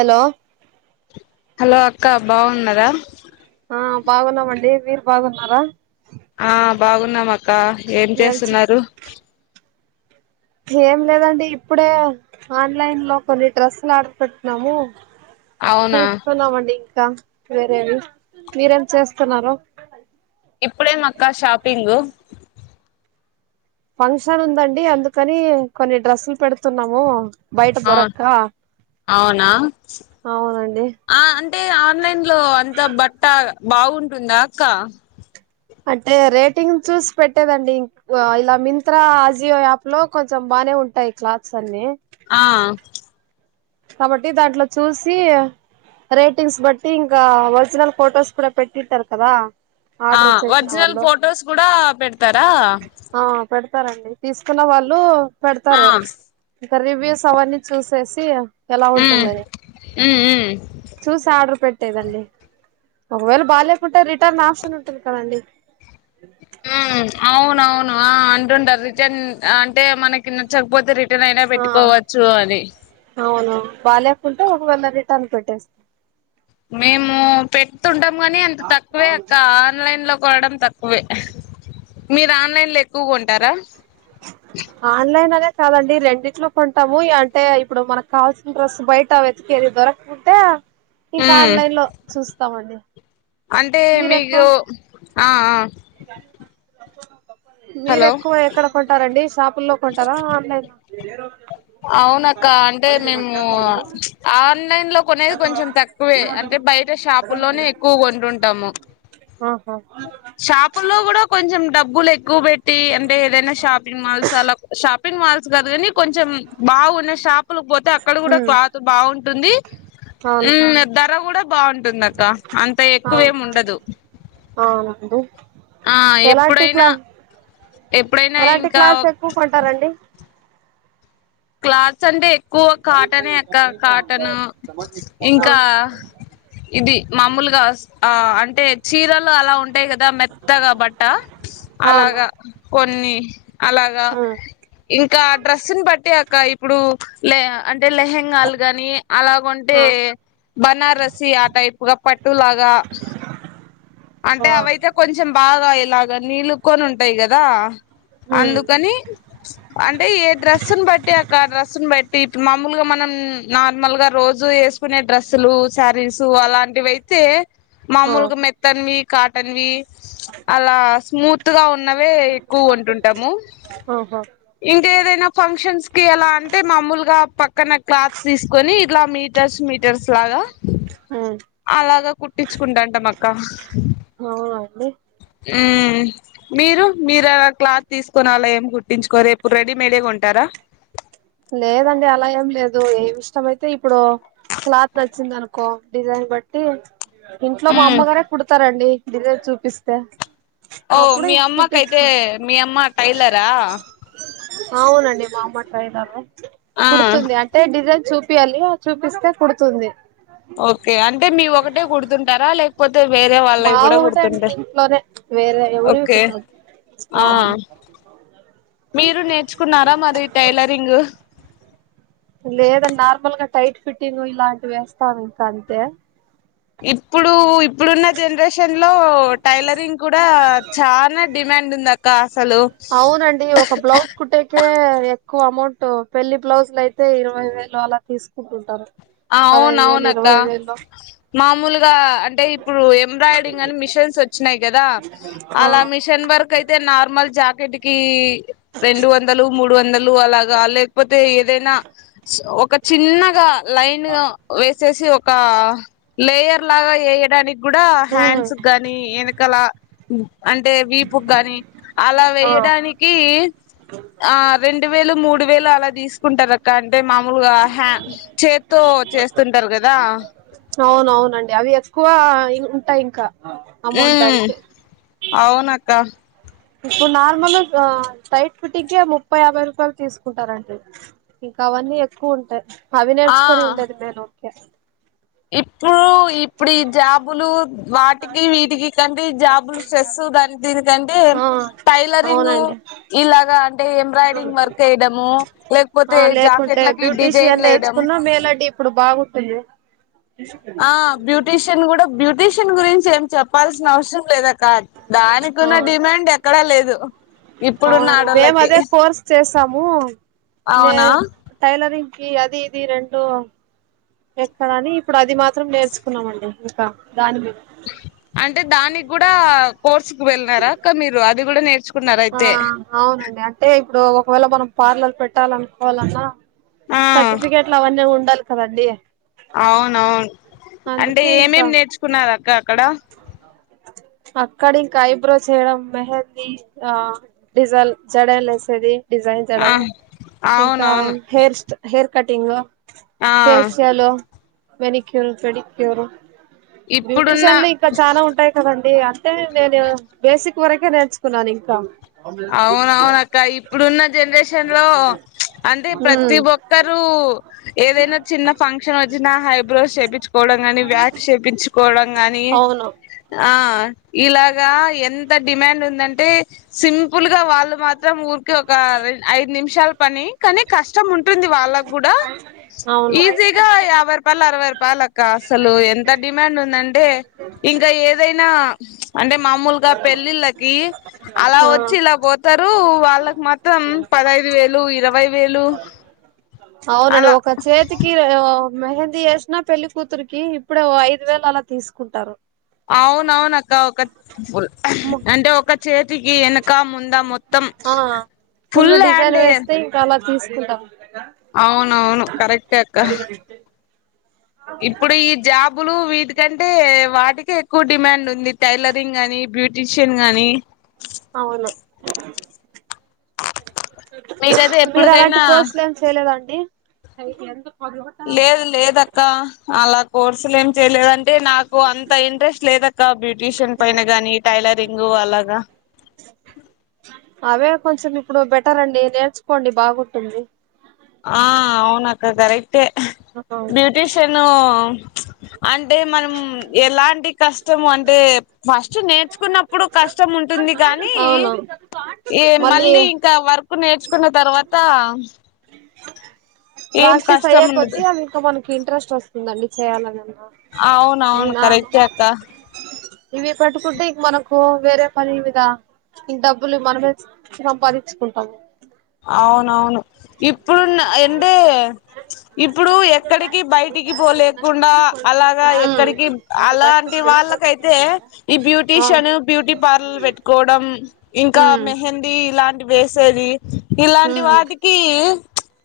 Hello hello అక్క బాగున్నారా ఆ బాగున్నామండి మీరు బాగున్నారా ఆ బాగున్నా మా క్క ఏం చేస్తున్నారు ఏం లేదండి ఇప్పుడే ఆన్లైన్ లో కొన్ని డ్రెస్సులు ఆర్డర్ పెట్టిన్నాము. అవునా చూసుతున్నామండి ఇంకా వేరేవి మీరేం చేస్తున్నారు ఇప్పుడే మ అక్క షాపింగ్ ఫంక్షన్ ఉందండి. అందుకని కొన్ని డ్రెస్సులు పెడుతున్నాము. బయట అ దొరక్క అవునా అవునండి తె ఆన్లైన్లో లో అంత బట్టా బాగుంటుందా అక్క అంటే రేటింగ్ చూసి పెట్టేదండి. ఇలా మింత్రా ఆజియో యాప్ లో కొంచెం బానే ఉంటాయి. క్లాత్స్ అన్ని ఆ కాబట్టి దాంట్లో చూసి రేటింగ్స్ బట్టి ఇంకా ఒరిజినల్ ఫొటోస్ కూడా పెట్టింట్టారు కదా. ఆ ఆర్డర్ చేసిన ఒరిజినల్ వాళ్ళు ఫొటోస్ కూడా పెడతారా తరండి తీసుకున్న వాళ్ళు ఆ పెడతారు ఈక రివ్యుస్ అవ్వన్నీ చూసేసి ఎలా ఉమ్ ఉంటుందని ఉమ్ ఉమ్ చూసి ఆర్డర్ పెట్ తే దండి ఒకవేళ బాలేకుంటే రిటర్న్ ఆప్షన్ ఉంటుంది. కదండి ఉ అవునవును ఆ అంటుంటారు రిటన్ అంటే మనకి నచ్చకపోతే రి టన్ అయినా ఆ పెట్టుకోవచ్చు అని బాలేేకుంటే ఒకవేళ రిటర్న్ పెట్టేస్తాం. మేము పెడ్తుంటం మని అంత తక్కువే అక్క ఆన్లైన్ లో కొనడం తక్కువే మీరు ఆన్లైన్ లో ఎక్కువ కొంటారా ఆన్లైన్ గదా కాదండి రెండిట్లో కొంటాము. అంటే ఇప్పుడు మనకు కావాల్సిన డ్రెస్ బయట వెతికేది దొరకకుంటే ఇంక ఉమ్ ఆన్లైన్ లో చూస్తామండి అంటే మీరు ఎక్కువ మీకు ఆఆ మీరు ఎక్కువ ఎక్కడ కొంటారండి షాపుల్లో కొంటారా ఆన్లైన్ మీరు ఎ రోజు అయినా అవునక్క అంటే మేము ఆన్లైన్ లో కొనేది కొంచెం తక్కువే అంటే బయట షాపుల్లోనే ఎక్కువ కొంటుంటాము ఆహా షాపుల్లో కూడా కొంచె జం డబ్బులు ఎక్కువ పెట్టి అంటే ఏదైనా షాపింగ్ మాల్స్ అలా షాప్ షాపింగ్ మాల్స్ కాదు కానీ కొంచెం బాగున్న షాపులు పోతే అక్కడ కూడా ఉమ్ క్లాత్ బాగుంటుంది అవును ఉమ్ ధర కూడా బాగుంటుంది అక్క అంత ఆ ఎక్కువేమి ఉండదు అవునండి ఆ ఎలాంటి ఎప్పుడైనా క్లా ఎప్పుడైనా ఎలాంటి ఇంకా క్లాస్ ఎక్కువ కొంటారండి క్లాత్స్ అండి ఎక్కువ కాటనె ఆ అక్కకాటన్ ఇంకా ఇది మామూలుగా ఆ అం అంటే చీరలు అలా ఉంటాయి కదా మెత్తగా బట్ట అవును అలాగా కొ ని అలాగా ఉమ్ ఇంకా డ్రెస్ ను బట్టి అ ఇప్పుడు లే అం అంటే లెహెంగాలు గాని అలాగంటే ఆ బనారసి ఆ టైప్ గా పట్టు లాగా అంటే ఆ అవయితే కొంచెం బాగాయ ఇలాగా నీళ్లు కొని ఉంటాయి కదా ఉమ్ అందుకని అంటే ఏ డ్రస్సును బట్టి అక్క డ్రస్సుని బట్టి తీత్ మామూలుగా మనం నార్మల్ గా రోజు వేసుకునే డ్రెస్సులు శారీస్ అలాంటివి అయితే ఆ మాములుగా మెత్త ఈ కాటన్ వి అలాస్ స్మూత్ గా ఉంది న్నవే ఎక్కువ కొంటుంటాము ఆహా ఇంక ఏదైనా ఫంక్షన్స్ కి ఎలా అంటే మామూలుగా పక్క పక్కన క్లాత్ తీసుకొని ఇట్లా మీటర్స్ మీటర్స్ లాగా ఉమ్ అలాగా కుట్టించుకుంటా అంట మాకు అక్క అవునా అండి. ఉ మీరు మీరా క్లాత్ తీసుక్కొని అలేం కుట్టించుకోరెప్పుడు రెడీమేడే కొంటారా. లేదండి అలా ఏం లేదు. ఏం ఇష్టమయితే ఇప్పుడు క్లాత్ నచ్చింది అనుకో డిజైన్ బట్టి ఇంట్లో మా మ్మ్ అమ్మగారే కుడతారండి. డిజైన్ చూపిస్తే ఓ అప్పుడు మీ అమ్మకైతే కుట్టించు మీ అమ్మ టైలరా. అవునండి, మా అమ్మ టైలర్ ఆ ఆ కుడుతుంది అంటే డిజ్ చూపియాలి అ చూపిస్తే కుడుతుంది. ఓకే అంటే మీ ఒకటే కుడుతుంటారా లే తే వేరే వాళ్ళవి మావి కూడా ఒకటే అండి కూడుతుంటె, ఇంట్లోనే వేరే ఎవరివి ఓకే కుట్టం ఆ మీరు నేర్చుకున్నారా మరి టైలరింగ్ లేదన్ నార్మల్గా టైట్ ఫిట్టింగ్ ఇలాంటివి వేస్తాను ఇంకా అంతే ఇప్పుడు ఇప్పుడున్న జనరేషన్ లో టైలరింగ్ కూడా చానా డిమాండ్ ఉంద అవునండి, ఒక బ్లౌజ్ కుట్టేకే ఎక్కువ అమౌంట్ పెళ్లి బ్లౌజ్లు అయితే ఇరవై వేలు అలా తీసుకుంటుంటారు. పదహైదు వేలు అవునవునక్క ఇరవై వేలు మామూలుగా అంటే ఇప్పుడు ఎంబ్రాయిడింగ్ అని మిషన్స్ వచ్చినయ్, కదా ఆ అలా మిషన్ వర్క్ అయితే నార్మల్ జాకెట్ కి రెండు వందలు మూడు వందలు అలాగా లేకపోతే ఇ దెనా స్ ఒక చిన్నగా లైన్ వేసేసి ఒక లేయర్ లాగా ఏయడాని గుడా ఉమ్ హ్యాండ్స్ గాని ఎనకల ఉ అంటే వీపుక్ కాని అలా ఆ వేయడానికి, ఆ రెండు వేలు, మూడు వేలు అలా తీసుకుంటార. కంటే మామూలుగా హాంస్ చేత్తో చేస్తుంటరు కదా. అవును అవునవునండి. అవి ఎక్కువ ఇం ఉంటాయ్ ఇంకా అమౌంటు దాన్కి అవునక్కా ఇప్పుడు నార్మల్ గా టైట్ ఫిట్టింకే ముప్పై యాభై రూపాయలు తీసుకుంటారండి, ఇంకా అవన్నీ ఎక్కువుంటయ్. అవి ఆ నేర్చుకొని ఉండేది మేలు [unintelligible] ఇప్పుడు ఇ ఇప్పుడు ఈ జాబులు వాటికి వీటికి కంటే జాబులు స్ట్రెస్ దాని దీనికంటే ఆ టైలరింగ్ అవునండి ఇలాగా అ అంటే ఎంబ్రాయిడిరింగ్ వర్క్ ఎయడము ఆ లేకపోతే లేకుంటే జాకెట్లకి బ్యూటీషియన్ డిజైన్లు వేయడం నేర్చుకున్నా మేలండి ఇప్పుడు బాగుంటుంది ఆ బ్యూటీషియన్ కూడా బ్యూటీషియన్ గురించి ఏం చెప్పాల్సిన అవసరం లేదక్క దానికున్న డిమాండ్ ఎక్కడా లేదు ఇప్పుడున్న అవునం మేము ఆడోళ్ళకి అదే కోర్స్ చేసాము అవునా నేను టైలరింగ్ ఈ అది ఇది రెండు ఎక్కడ అని ఇప్పుడు అది మాత్రం నేర్చుకున్నాం అండి ఇంకా దాని అంటే దానికి గుడా కోర్స్ కు వెళ్ళనారా అక్క మీరు అది కూడా నేర్చుకున్నార ఆ అయితే అవునండి అంటే ఇప్పుడు ఒకవేళ మనం పార్లర్ పెట్టాలనుకోవాలన్నా ఆ సర్టిఫికెట్లు అవన్నీ ఉండాలి కదండి అవున అవును అంటే అందుకే ఇంకా ఏమేమి నేర్చుకున్నారు అక్క ఎక్కడ అక్కడ ఇంకా ఐబ్రో చేయడం మెహందీ ఆ డిజల్ జడ లే వసేది డిజైన్ ఆ జడలో ఇంకా అవునవును హెయిర్ స్ హెయిర్ కటింగ్ ఆ ఫేషియలో మ్యానిక్యూర్ పెడిిక్యూరు ఇప్పుడు ఇషన్లు ఇంకా చాలా ఉంటాయి కదండి అంటే నేను బేసిక్ వరకే నేర్చుకున్నాను ఇంకా అవునవున అక్క ఇప్పుడున్న జనరేషన్ లో అంటే ప్రతి ఉమ్ ఒక్కరు ఏదైన చిన్న ఫక్షన్ వచ్చనా హైబ్రో చేపించుకోవడం గాని వాక్స్ చేపించుకోడం కానీ అవును ఆ ఇలాగా ఎంత డిమాండ్ ఉందంటే సిం ప్పుల్గా వాళ్ళు మాత్రం ఊరికి ఒక ఐదు నిమిషాల పని కని కష్టం ఉంటుంది వాళ్ళకు కూడా అవును ఈజీగా యాభై రూపాయలు అరవై రూపాయలు అక్క అసలు ఎంత డిమాండ్ ఉందంటే ఇంకా ఏదైనా [inaudible] అంటే మామూలుగా పెళ్ళిళ్ళకి అలా వచ్చి చిలా పోతారు వాళ్లగ మా త్రం పదైదు వేలు ఇరవై వేలు అవునండి అలా ఒక చేతికి మెహందీ చేసినా పెళ్లి కూతురికి ఇప్పుడు ఐదు వేలు అలా తీసుకుంటారు. అవునవున అక్క ఒక ము- అంటె ఒక్క చేతి ఈ ఎనక ముంద మొత్త ఫో ఫుల్ డిజైన్ అయ్యారు. వేస్తే ఇంకా అలా తీస్ కుంటాం అవునవును కరెక్ట్ అక్క ఇప్పుడు ఈ జాబులు వీటి కంటే వాటికే ఎక్కువ డిమాండ్ ఉంది టైలరింగ్ గానీ బ్యూటీషియన్ గాని అవును మీకైతే మీరు అలాంటి ఎప్పటికైనా కోర్సులు ఏమి చేయలేదండి? [unintelligible] అంత్ లేదు లేద్ అక్క అలా కోర్సులు ఏమి చేయలేదన్ అంటే నాకు అంత ఇంట్రెస్ట్ లేదక్క బ్యూటీషియన్ పైన గాని టైలరింగ్ అలాగా అవే కొంచెం ఇప్పుడు బెటర్ అండి నేర్చుకోండి బాగుంటుంది. ఆ అవున్ అక్క కరెక్ట్ టె అవును బ్యూటిషియన్ అంటే మనం ఎలాంటి కష్టము అంటే ఫస్ట్ నేర్చుకున్నప్పుడు కష్టము ఉంటుంది. కానీ అవును. ఏ మళ్ళీ ఇంకా వర్క్ నేర్చుకున్న తర్వాత్ తమ్ ప్రాసెస్ అయ్యే ఉండదు కొద్ది అవి ఇంక మనకి ఇంట్రెస్ట్ వస్తుందండి చేయాలని అన్ అవునవును కరెక్టే అక్క ఇవి పెట్టుకుంటే ఇంక మనకు వేరే పని మీద ఈ డబ్బులు మనమే సంపాదించుకుంటాము. అవునవును ఇప్ ప్పుడు అంటే ఇప్పుడు ఎక్కడికి బయటికి పోలేకుండా, అలాగా ఉమ్ ఎక్కడికి అలాంటి వాళ్ళకైతే ఈ అవును బ్యూటీషియన్ బ్యూటీ పార్లర్ పెట్టుకోవడం ఇంకా, ఉమ్ మెహందీ ఇలాంట్ వేసవి ఇలాంటి ఉమ్ వాటికి.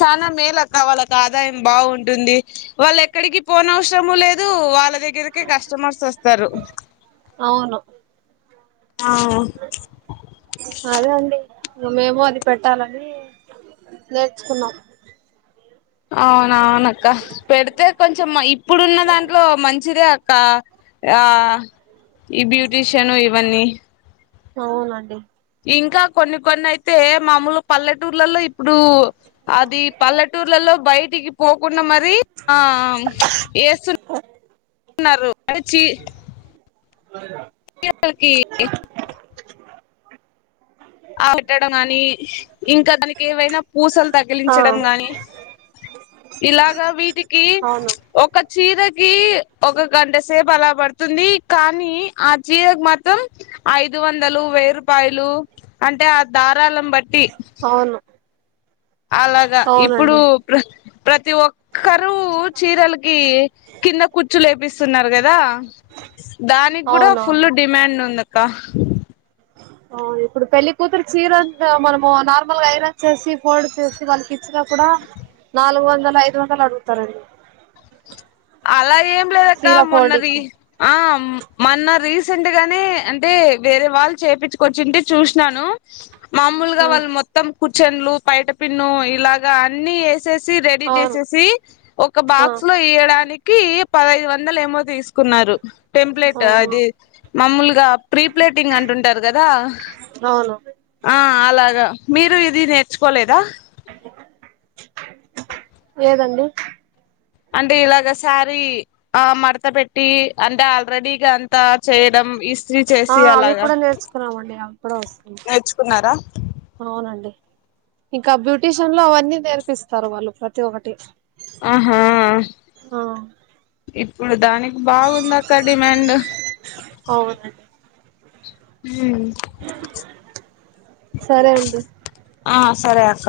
చాలా మేలు అక్క వాళ్ళకి ఆదాయం బాగుంటుంది వాళ్ళు ఎక్కడికి. పోన్ అవసరము లేదు వాళ్ళ దగ్గరకే కస్టమర్స్ వస్తారు. అవును ఆహా. అదే అండి మేము అది పెట్టాలని నేర్చుకున్నాం అవును అవును అక్క పెడితే కొంచం ఇప్పుడున్న దాంట్లో మంచిదే అ క్క ఆ బ్యూటీషియను ఇవన్నీ అవునండి ఇంకా కొన్ని కొన్ని అయితే మామూలు పల్లెటూర్లలో ఇప్పుడు, అది పల్లెటూర్లలో బయటికి పోకుండా మరి ఆ ఎస్తూ న్నారు చీ. ఇకా కి ఆ పెట్టడం గాని, ఇంకా దానికి ఏవైనా పూసలు ఆ తగిలించడం గాని, ఇలాగా వీటికి అవును ఒక చీర కి ఒక గంట సేపు అలా పడుతుంది, కానీ ఆ చీరకు మాత్రం ఐదు వందలు వెయ్యి రూపాయలు. అంటే దా కుదాలంబట్టి అవును అలాగా ఇప్పుడు అవునండి ప్ర ప్రతి ఒక్ కరువు చీరలకి కింద కుచ్చు లేపిస్ చేస్తున్నారు కదా దానికి కూడా ఫుల్ అవునవును డిమాండ్ ఉంది కా అ ఇప్పుడు పెళ్లి కూతురు చీర, మనము నార్మల్గా ఐరన్ చేసి ఫోల్డ్ చేసి వాళ్ళకి ఇచ్చిన కూడా, నాలుగు వందలు ఐదు వందలు అడుగుతారండి. అలా ఏం లేదక్క చీర ఫోల్డింగ్ మొన్నది కి ఆ మొన్న రీసెంట్ గానే అంటే వేరే వాళ్ళు చేపచ్చుకొచ్చింటే చూసినాను. మామూలుగా వాళ్ళు మొత్తం కూర్చెన్లు బైట పిన్ను ఇలాగా అన్ని ఎ సి రెడీ అవును చేసేసి ఒక ఆ బాక్స్ లో ఇయడాని పదహైదు వందల ఏమో తీసు కున్నారు టెంప్లేట్ ఆ అది, మామూలుగా ప్రీప్లేటింగ్ అంటుంటారు కదా అవును ఆ అలాగా మీరు ఇది నె నేర్చుకోలేద లేదు అండి అంటే ఇలాగ సారి ఆ మడత పెట్టి అంటే ఆల్రెడీక అంతా చేయడం ఇస్త్రీ ఆ చేసి అవి అలాగా కూడా నేర్చుకున్నామండి అవి కూడా వస్తుంది నేర్చుకున్నారా అవునండి ఇంకా బ్యూటీషియన్ లో అవన్నీ నేర్పిస్తారు వాళ్ళు ప్రతి ఒక్కటి ఆహా ఆ ఇప్పుడు దాని బాగుంది అక్క డిమాండ్ అవునండి హ సరే అండి ఆ సరే అక్క